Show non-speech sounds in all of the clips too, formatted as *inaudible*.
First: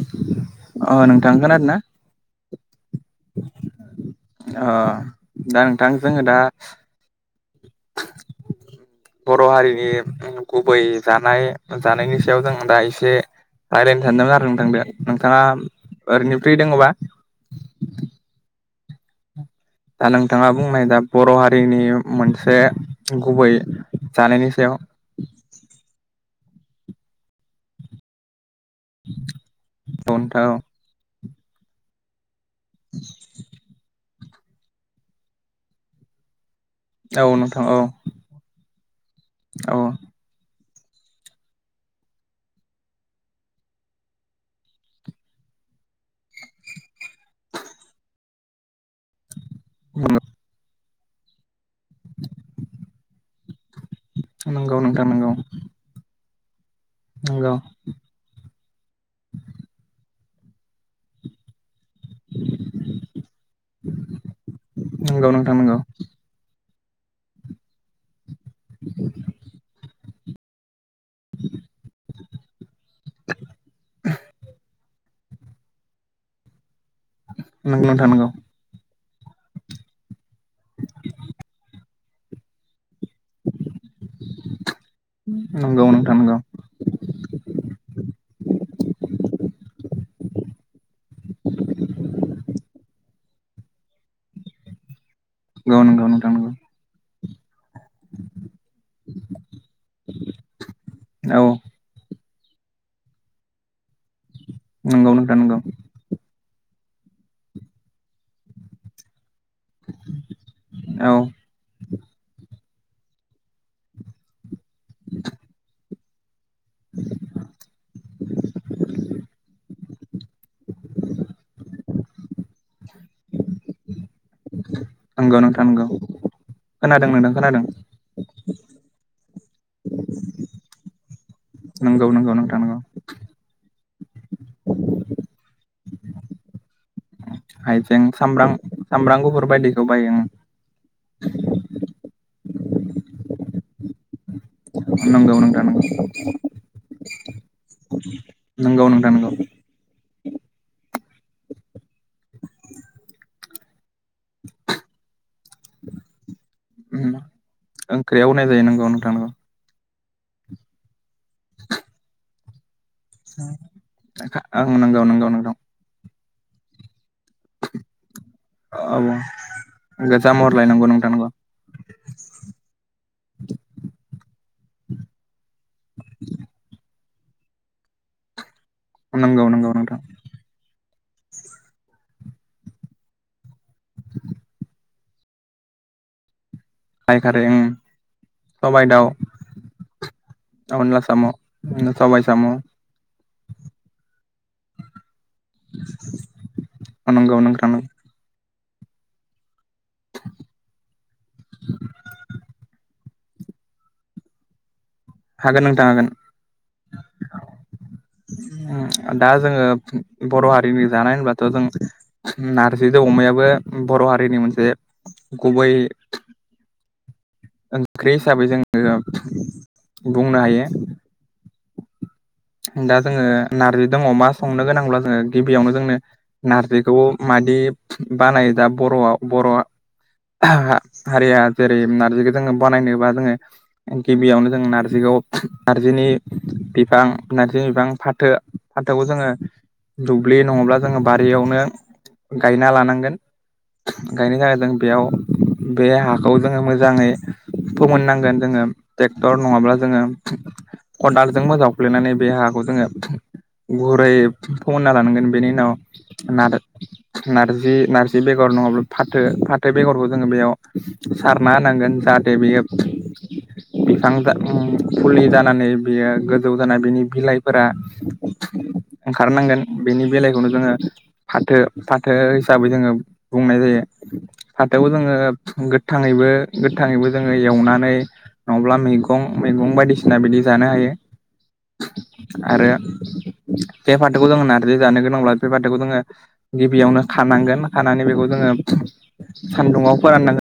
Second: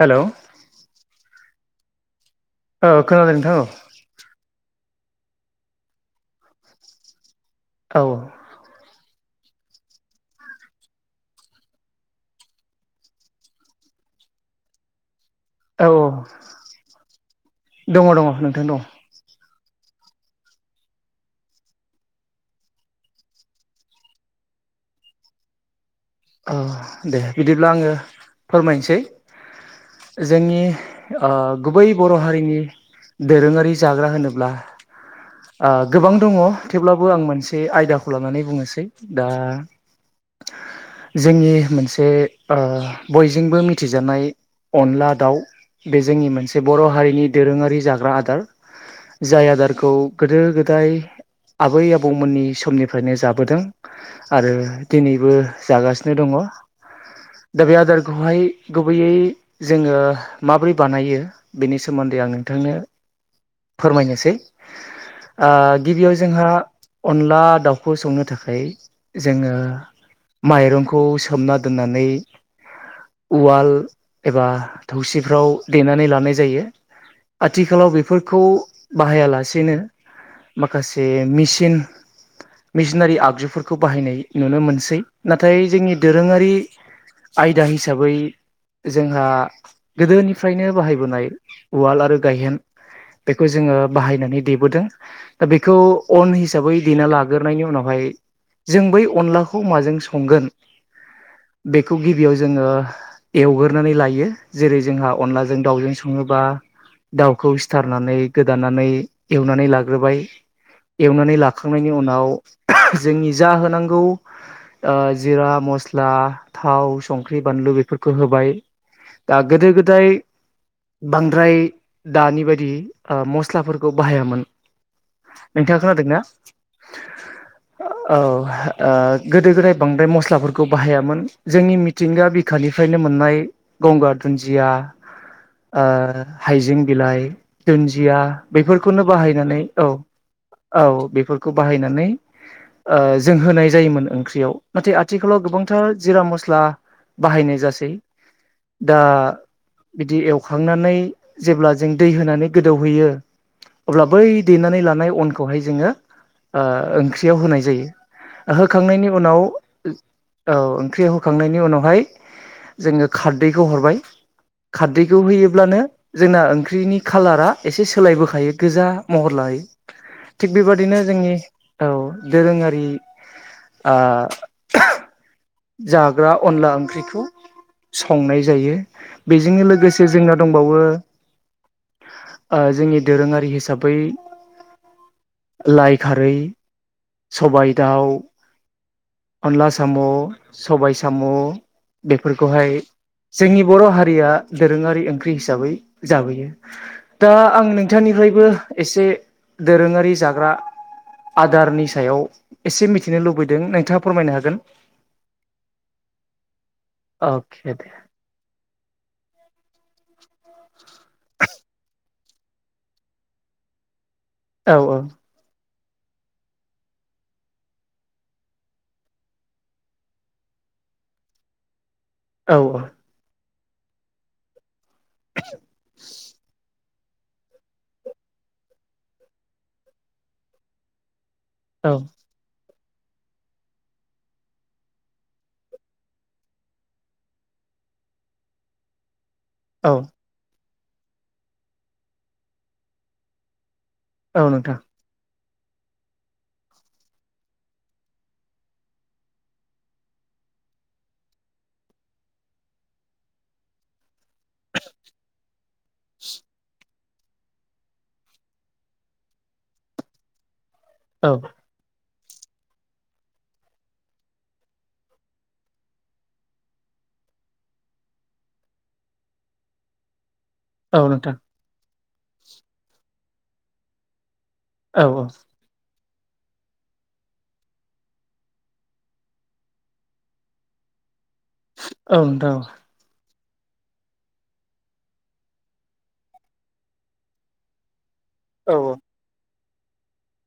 Hello अ नोंथां खोनादोना? औ खोनादों नोंथां औ । अ दा नोंथां जोङो दा औ । बर' हारिनि गुबै जानाय जानायनि सायाव जों दा एसे रायलायनो सानदोंमोन आरो नों थां दो नोंथाङा औ औ ओरैनो फ्रि दङबा? दङ दङ नोंथां दङ औ दा नोंथाङा बुंनाय दा बर' हारिनि मोनसे गुबै जानायनि सायाव *inaudible* औ दे बिदिब्ला आङो फोरमायनोसै औ नोंथां औ जोंनि ओ गुबै बर' हारिनि दोरोङारि जाग्रा होनोब्ला अब्ला आ गोबां दङ थेवब्लाबो आं औ नोंथां मोनसे औ आयदाखौ लानानै बुंनोसै। दा औ जोंनि मोनसे बयजोंबो मिथिजानाय अनला दाउ बे जोंनि मोनसे बर' हारिनि दोरोङारि जाग्रा आदार। जाय आदारखौ गोदो गोदाय आबै आबौमोननि समनिफ्रायनो जाबोदों आरो नंगौ नोंथां नंगौ दिनैबो जागासिनो। दंङ' नंगौ दा बे आदार खौहाय गुबैयै जोङो माबोरै बानायो बेनि सोमोन्दै आं नोंथांनो फोरमायनोसै नंगौ नोंथां नंगौ गिबियाव जोंहा अनला दाउखौ संनो थाखाय जोङो माइरंखौ सोमना दोननानै उवाल एबा थौसि फ्राव देनानै लानाय जायो नंगौ आथिखालाव नोंथां नंगौ बेफोरखौ बाहायालासेनो माखासे मेचिन मिसिनारि आगजुफोरखौ बाहायनाय नुनो मोनसै नाथाय जोंनि दोरोङारि आयदा हिसाबै जोंहा गोदोनिफ्रायनो बाहायबोनाय उवाल आरो गायहेन बेखौ जोङो बाहायनानै देबोदों दा बेखौ नंगौ नोंथां अन नंगौ हिसाबै देना लागोन। गोरनायनि उनावहाय जों बै अनलाखौ माजों संगोन नंगौ बेखौ बेयाव जोङो एवगोरनानै लायो जेरै जोंहा नंगौ नोंथां नंगौ औ नंगौ नोंथां नंगौ अनलाजों दाउजों संङोबा। दाउखौ सिथारनानै गोदानानै एवनानै लाग्रोबाय औ एवनानै लाखांनायनि उनाव जोंनि जा होनांगौ जिरा मस्ला थाव संख्रि बानलु बेफोरखौ होबाय दा गोदो गोदाय बांद्राय दानि बायदि मस्लाफोरखौ बाहायामोन। नंगौ नोंथां नोंथाङा नंगौ खोनादोंना खोनादों नोंथां खोनादों औ गोदो गोदाय बांद्राय मस्लाफोरखौ बाहायामोन जोंनि नंगौ मिथिंगा नंगौ नोंथां नंगौ बिखानिफ्रायनो मोननाय गंगार दुन्दिया हाइजें बिलाइ हाइजें दुन्दिया सामब्राम बेफोरखौनो सामब्राम गुफुर बाहायनानै बायदिखौ औ बायो ओं औ बाहायनानै जों होनाय जायोमोन ओंख्रियाव नाथाय नंगौ आथिखालाव नोंथां नंगौ गोबांथार जिरा मस्ला बाहायनाय जासै। नोंगौ दा नोंथां नोंगौ बिदि एवखांनानै जेब्ला जों दै होनानै गोदौहोयो अब्ला बै देनानै लानाय अनखौहाय जोंङो। उम ओंख्रियाव होनाय ओंख्रियाव होनाय जायो नंगौ नोंथां होखांनायनि नंगौ उनाव औ ओंख्रि याव होखांनायनि उनावहाय जोङो खारदैखौ हरबाय ओं नंगौ खारदैखौ नंगौ नोंथां होयोब्लानो जोंना ओंख्रिनि खालारा एसे सोलायबोखायो गोजा औ महर लायो गोजा *inaudible* थिग महर लायनांगौ बेबादिनो नोंथां नंगौ जोंनि औ दोरोङारि जाग्रा अनला ओंख्रिखौ संनाय जायो। नंगौ बेजोंनो नंगौ नोंथां लोगोसे जोंना दंबावो। जोंनि दोरोङारि हिसाबै। लाइ खारै लाइ खारै ओं सबाय दाउ, सबाइ दाउ अनला साम' सबाय साम' सबाइ साम' बेफोरखौहाय जोंनि बर' हारिया दोरोङारि ओं हिसाबै जाबोयो दा नंगौ नोंथां आं नंगौ। नोंथांनिफ्रायबो एसे दोरोङारि जाग्रा आदारनि सायाव एसे मिथिनो लुबैदों नोंथाङा फोरमायनो हागोन? हागोन नोंथां हागोन अके दे दा जोङो बर' हारिनि जानाय होनबाथ' जों नारजिजों अमायाबो बर' हारि नि हारिनि मोनसे औ गुबै ओंख्रि हिसाबै जोङो बुंनो हायो औ दा जोङो नारजि दङ अमा संनो गोनांब्ला जोङो गिबियावनो जोंनो नारजि खौ मादि बानाय दा बर'आव बर' हारिया जेरै औ नारजिखौ जोङो बानायनोबा जोङो गिबियावनो जों नारजिखौ नार्जिनि बिफां नारजि बिफां फाथो फाथो जोङो औ दुब्लि नङाब्ला जोङो बारियावनो गायना लानांगोन गायनो औ थाखाय जों नोंथां बेयाव बे हाखौ जोङो मोजाङै फोमोननांगोन जोङो ट्रेक्टर नङाब्ला जोङो खदालजों जावफ्लैनानै बे हाखौ जोङो गुरै फोमोनना लानांगोन बेनि उनाव नार नारजि नारजि बेगर नङाब्ला फाथो फाथो बेगरखौ जोङो बेयाव औ सारना होनांगोन जा बियो बिफां फुलि जानानै बियो गोजौ जानानै बिनि बिलाइफोरा ओंखारनांगोन बेनि बिलाइखौनो जोङो औ नोंथां फाथो फाथो हिसाबै जोङो बुंनाय जायो फाथोआव औ जोङो औ गो गोथाङैबो गोथाङैबो जोङो एवनानै नङाब्ला मैगं मैगं बायदिसिना बिदि जानो हायो औ आरो नोंथां जे फाथोखौ जोंङो नारजि जानो गोनांब्ला बे फाथोखौ जोङो गिबियावनो खानांगोन खानानै बेखौ जोङो औ सान्दुङआव फोराननांगोन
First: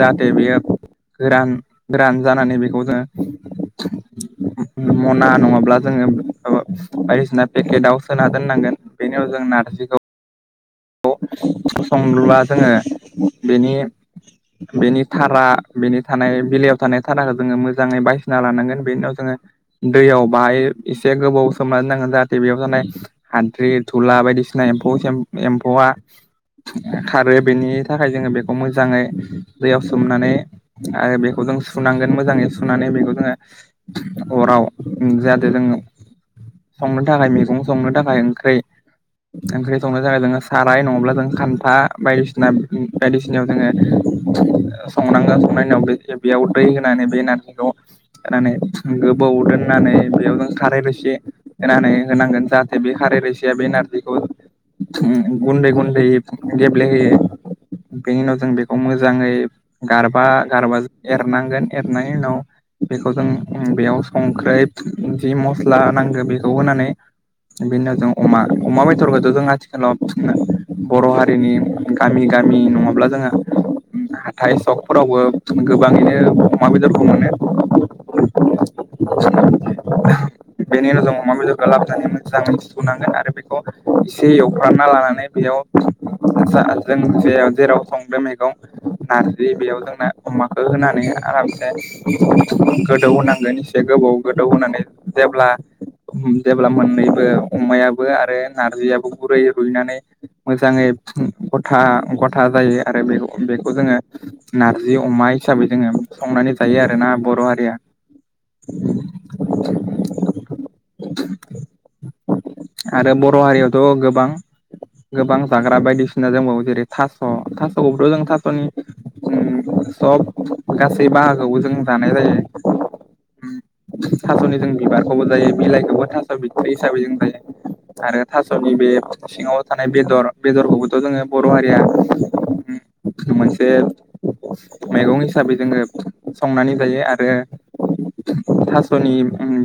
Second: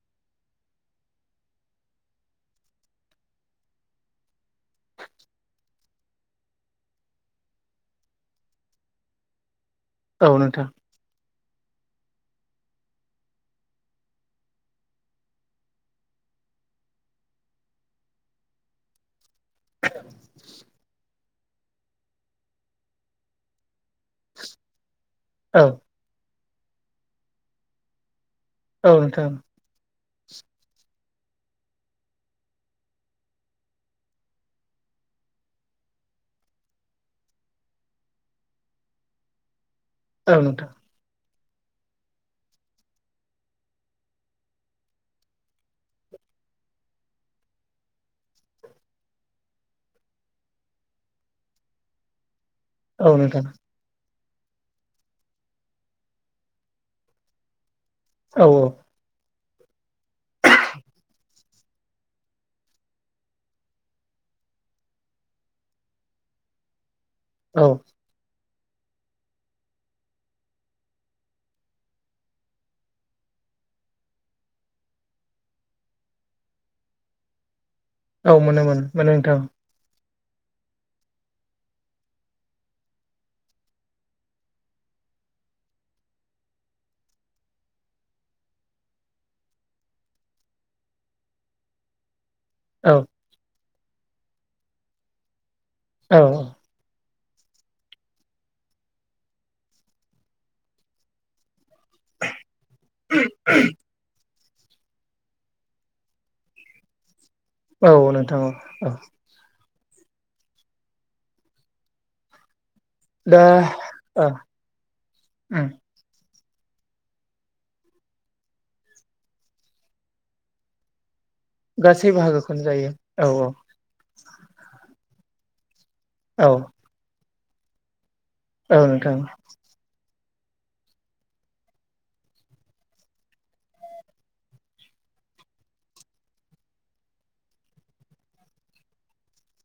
जाहाथे बेयो गोरान गोरान जानानै बेखौ जों *inaudible* मना नङाब्ला जोङो बायदिसिना पेकेटाव सोना दोननांगोन बेनि उन जों नारजि औ नोंथां संब्ला जोङो बेनि बेनि थारा बेनि थानाय बिलइयाव थानाय थाराखौ जोङो मोजाङै बायसिना लानांगोन बेनि उनाव जोङो दैयाव बाहाय एसे गोबाव सोमना दोननांगोन जाहाथे बेयाव जानाय हानद्रि थुला बायदिसिना औ एम्फौ एम्फौआ खारो बेनि थाखाय जोङो बेखौ औ मोजाङै नोंथां दैयाव सोमनानै आरो बेखौ जों सुनांगोन मोजाङै सुनानै बेखौ जोङो अराव जाहाथे जोङो संनो थाखाय मैगं संनो थाखायओंं संनो थाखाय औ जङो नोंथां संङोल्बा खान्था बायदिसिना बायदिसिना जोङो सनांगौ संनायनि बेयाव दै होनानै बे नारजिखौ होनानै गोबाव दोननानै बेयाव जों खारै एसे होनानै होनांगोन जाहाथे बे औ खारै नोंथां रोसिया बे नारजिखौ गुन्दै गुन्दै गेब्लेहोयो बेनि उनाव औ जों बेखौ मोजाङै गारबा गारबा एरनांगोन एरनायनि उनाव बेखौ जों बेयाव संख्रै जि मस्ला नांगौ बेखौ होनानै औ बिनि उनाव जों अमा अमा बेदरखौथ' जों आथिखालाव बर' हारिनि गामि गामि नङाब्ला जोंयो हाथाइ सकफोरावबो गोबाङैनो अमा बेदरखौ मोनो औ मोनो मोनो मोनो नोंथां बेनि उनाव जों अमा बेदरफ्रा लाबोनानै मोजाङै सुनांगोन आरो बेखौ एसे एव फोरानना लानानै बेयाव जों जे जेराव संदो मैगं नारजि बेयाव जोंना अमाखौ होनानै आरामसे औ गोदौ होनांगोन एसे गोबाव गोदौ होनानै जेब्ला औ औ जेब्ला मोननै अमायाबो आरो नारजियाबो गुरै रुइनानै मोजाङै गथा गथा जायो आरो बे बेखौ जोङो नारजि अमा हिसाबै जोङो संनानै जायो आरो ना बर' हारिया औ नोंथां औ औ आरो बर' दा हारियावथ' औ गोबां गोबां उम जाग्रा बायदिसिना दोंबावो। जेरै थास' थासखौबो जों थास'नि उम सब गासै बा खौबो जों गासै जानाय जायो बाहागोखौनो फम औ थास'नि जों बिबार खौबो जायो बिलाइखौबो थास' औ बिथ्रि हिसाबै जों जायो आरो थास'नि औ बे नोंथां सिङाव थानाय बेदर बेदरखौबोथ' जोङो बर' हारिया मोनसे मैगं हिसाबै जोङो संनानै जायो आरो थास'नि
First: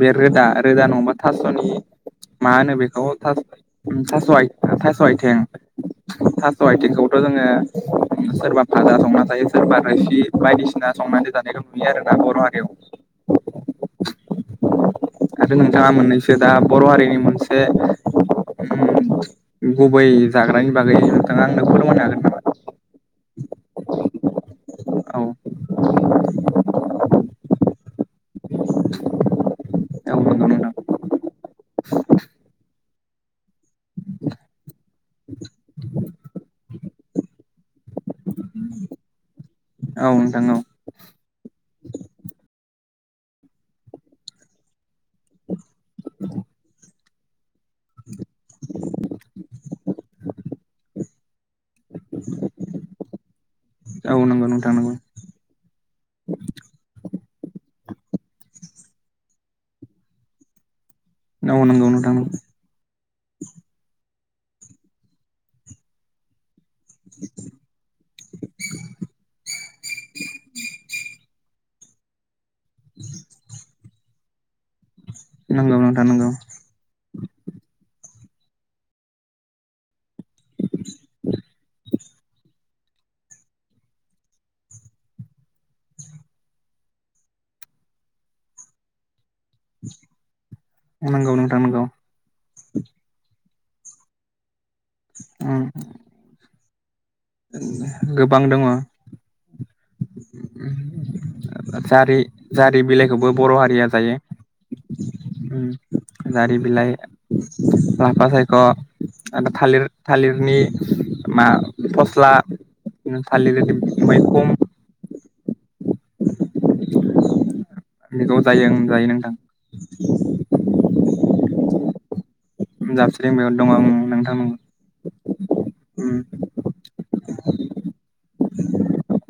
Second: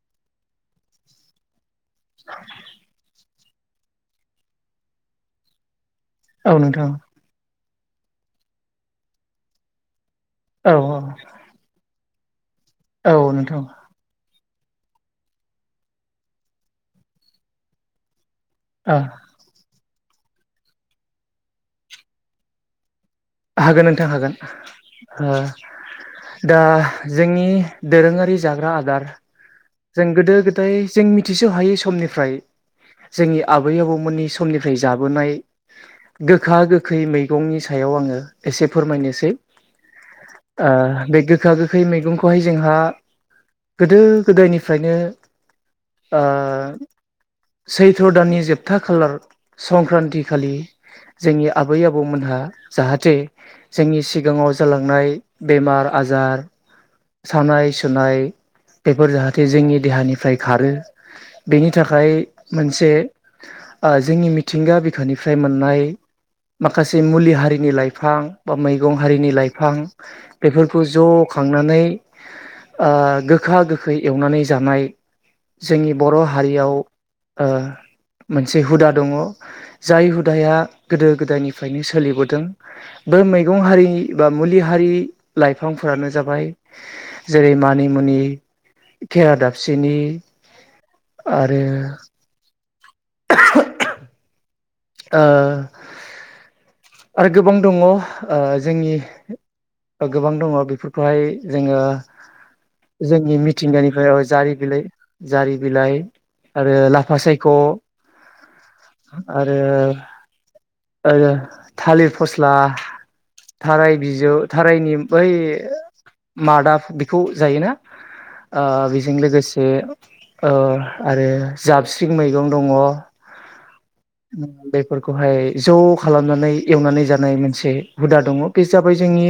बे रोदा रोदा नङाबा थास'नि मा होनो बेखौ थास' आइ थास' आथें औ थास' नोंथां आइथिंखौथ' जोङो सोरबा भाजा संना थायो सोरबा रोसि औ बायदिसिना औ संनानै जानायखौ नुयो आरोना बर' हारि औ नोंथां आरो नोंथाङा मोननैसो दा बर' हारिनि मोनसे आ गुबै जाग्रानि बागै नोंथाङा आंनो फोरमायनो हागोन नामा? हागोन नोंथां हागोन ओ औ दा जोंनि दोरों आरि जाग्रा आदार जों औ गोदो नंगौ गोदाय नोंथां जों मिथिस हायै समनिफ्राय जोंनि आबै आबौमोननि समनिफ्राय जाबोनाय गोखा गो खै मैगंनि सायाव आङो एसे फोरमायनोसै औ नोंथां औ ओ बे गोखा गो खै मैगंखौहाय जोंहा गोदो गोदायनिफ्रायनो आ सैथ्र' दाननि जोबथा खालार संक्रान्ति खालि जोंनि आबै आबौमोनहा जाहाथे जोंनि औ नंगौ सिगाङाव नोंथां नंगौ जालांनाय बेमार आजार सानाय सुनाय बेफोर जाहाथे जोंनि देहानिफ्राय खारो औ बेनि नंगौ थाखाय नोंथां मोनसे ओ जोंनि मिथिंगा बिखानिफ्राय मोननाय माखासे मुलि हारिनि लाइफां बा मैगं हारिनि लाइफां बेफोरखौ ज' खांनानै ओ गोखा गोखै एवनानै जानाय नंगौ जोंनि नोंथां बर' नंगौ हारियाव ओ मोनसे हुदा दङ जाय हुदाया गोदो गोदायनिफ्रायनो सोलिबोदों। बे मैगं हारि बा मुलि हारि लाइफांफोरानो जाबाय जेरै मानिमु नि खेरा दाफिनि नंगौ नोंथां आरो नंगौ *unintelligible* ओ उम आरो गोबां दङ ओ गोबां दङ जोंनि गोबां दङ बेफोरखौहाय जोङो जारि जारि बिलाइखौबो जोंनि बर' हारिया मिथिंगानिफ्राय जायो जारि बिलाइ जारि उम बिलाइ जारि आरो बिलाइ लाफा सायख' लाफा सायख' थालिर थालिरनि आरो थालिर फस्ला थालिर थाराय बिजौ मैखुम थारायनि बै मादा बेखौ जायोना बेखौ ओ जायो जायो बेजों नोंथां लोगोसे ओ आरो जाबस्रिं मैगं दङ जाबस्रिं मेगं दं उम नोंथां बेफोरखौहाय ज' खालामनानै एवनानै जानाय मोनसे हुदा दङ बे जाबाय जोंनि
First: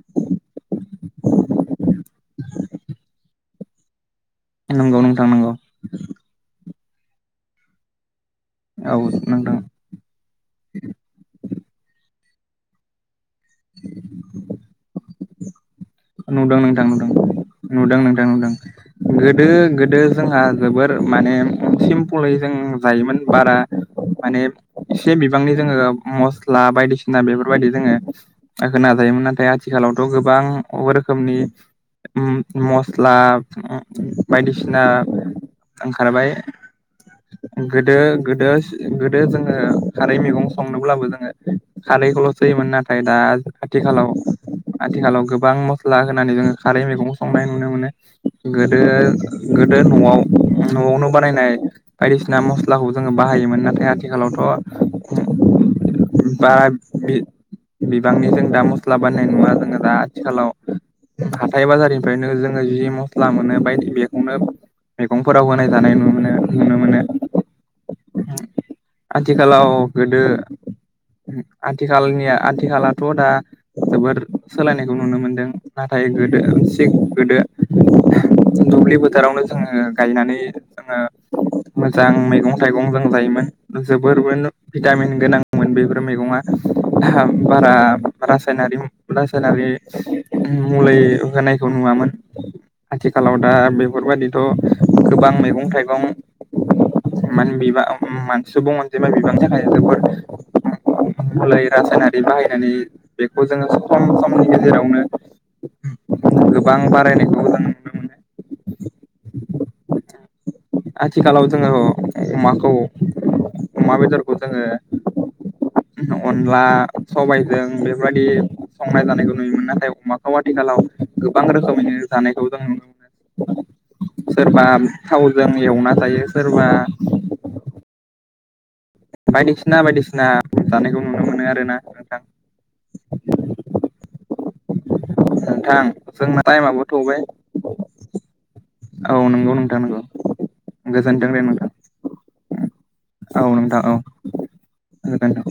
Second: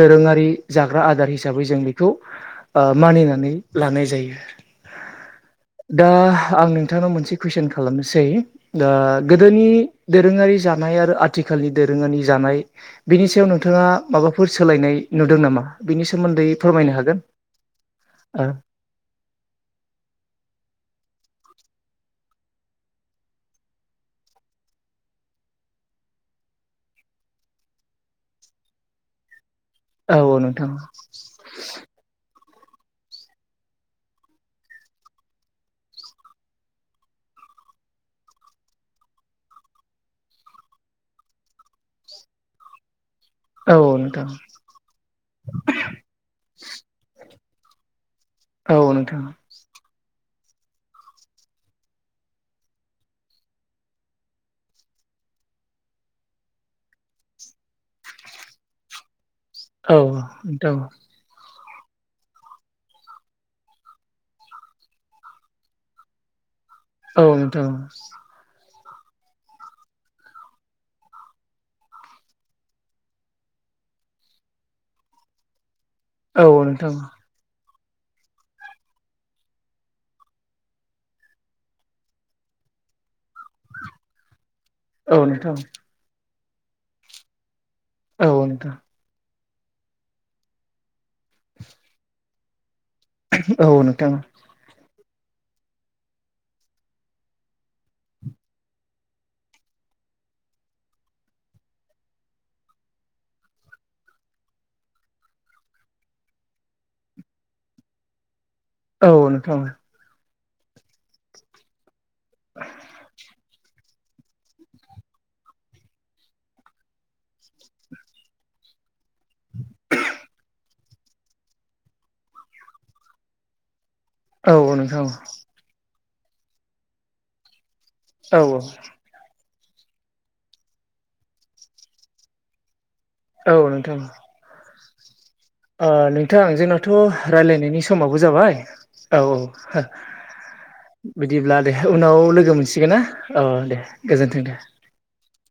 दोरोङारि जाग्रा आदार हिसाबै जों बेखौ ओ मानिनानै लानाय जायो। नंगौ नोंथां नंगौ। नोंथानाव मोनसे कुइसन खालामनोसै दा औ नोंथां गोदोनि दोरोङारि जानाय आरो आथिखालनि दोरोङारि जानाय बिनि सायाव नोंथाङा माबाफोर सोलायनाय नुदों नामा? बिनि सोमोन्दै नुदों नोंथां फोरमायनो नुदों हागोन नुदों नोंथां औ नुदों गोदो गोदो जोंहा जोबोर माने सिप फलै जों जायोमोन बारा माने एसे बिबांनि जोङो मस्ला बायदिसिना बेफोरबायदि जोङो होना जा यामोन नाथाय आथिालावथ औ गोबां नोंथां रोखोमनि मस्ला बायदिसिना ओंखारबाय *inaudible* गोदो गोदो गोदो जोङो खारै मैगं संनोब्लाबो जोङो खारैखौल'सोहोयोमोन नाथाय दा औ आथिखालाव नोंथां आथिखालाव गोबां मस्ला होनानै जोङो खारै मैगं संनाय नुनो मोनो गोदो औ नोंथां गोदो न'आव न'आवनो बानायनाय बायदिसिना मस्लाखौ जोङो बाहायोमोन नाथाय आथिखालावथ' बा बि बिबांनि जों दा मस्ला बानायनाय नुङा जोङो दा औ हाथा बाजारनिफ्रायनो जोङो जि मस्ला मोनो बायदि बेखौनो मैगंफोराव होनाय जानाय नुनो नुनो मोनो औ नोंथां आथिखालाव गोदो आथिखालनिया आथिखलाथ' दा जबोद सोलायनाय नायखौ नुनो मोनदों नाथाय औ गोदोसे नोंथां गोदो दुब्लि बोथोरावनो जोङो गायनानै जोङो मोजां मैगं थाइगं जों जायोमोन जोबोर भिटामिन औ नोंथां गोनांमोन बेफोर मैगंआ बारा औ नोंथां रासायनारि रासायनारि मुलि होनायखौ नुवामोन आथिखालाव दा औ नोंथां बेफोरबायदिथ' गोबां मैगं थाइगं मान बिबां मानसि सुबुं जेनबा बिबांनि थाखाय जोबोर मलै रासायनारि बाहायनानै बेखौ जोङो सम समनि गेजेरावनो गोबां बारायनायखौ जों नुनो मोनो औ नोंथां आथिखालाव जोङो अमाखौ अमा बेदरखौ जोङो अनला सबायजों बेबादि संनाय जानायखौ नुयोमोन नाथाय अमाखौ आथिखालाव गोबां रोखोमैनो जानायखौ जों नुनो मोनो औ सोरबा नोंथां थावजों एवना जायो सोरबा औ औ बायदिसिना बायदिसिना जानायखौ नुनो मोनो आर ना नोंथां औ नोंथां नोंथां ओ जोंना नोंथां टाइमाबो जोंनाथ' थौबाय रायज्लायनायनि समाबो जाबाय औ नंगौ नोंथां औ नंगौ गोजोनथों बिदिब्ला नोंथां दे उनाव लोगो मोन थगोन ना औ दे नोंथां औ गोजोनथों दे गोजोनथों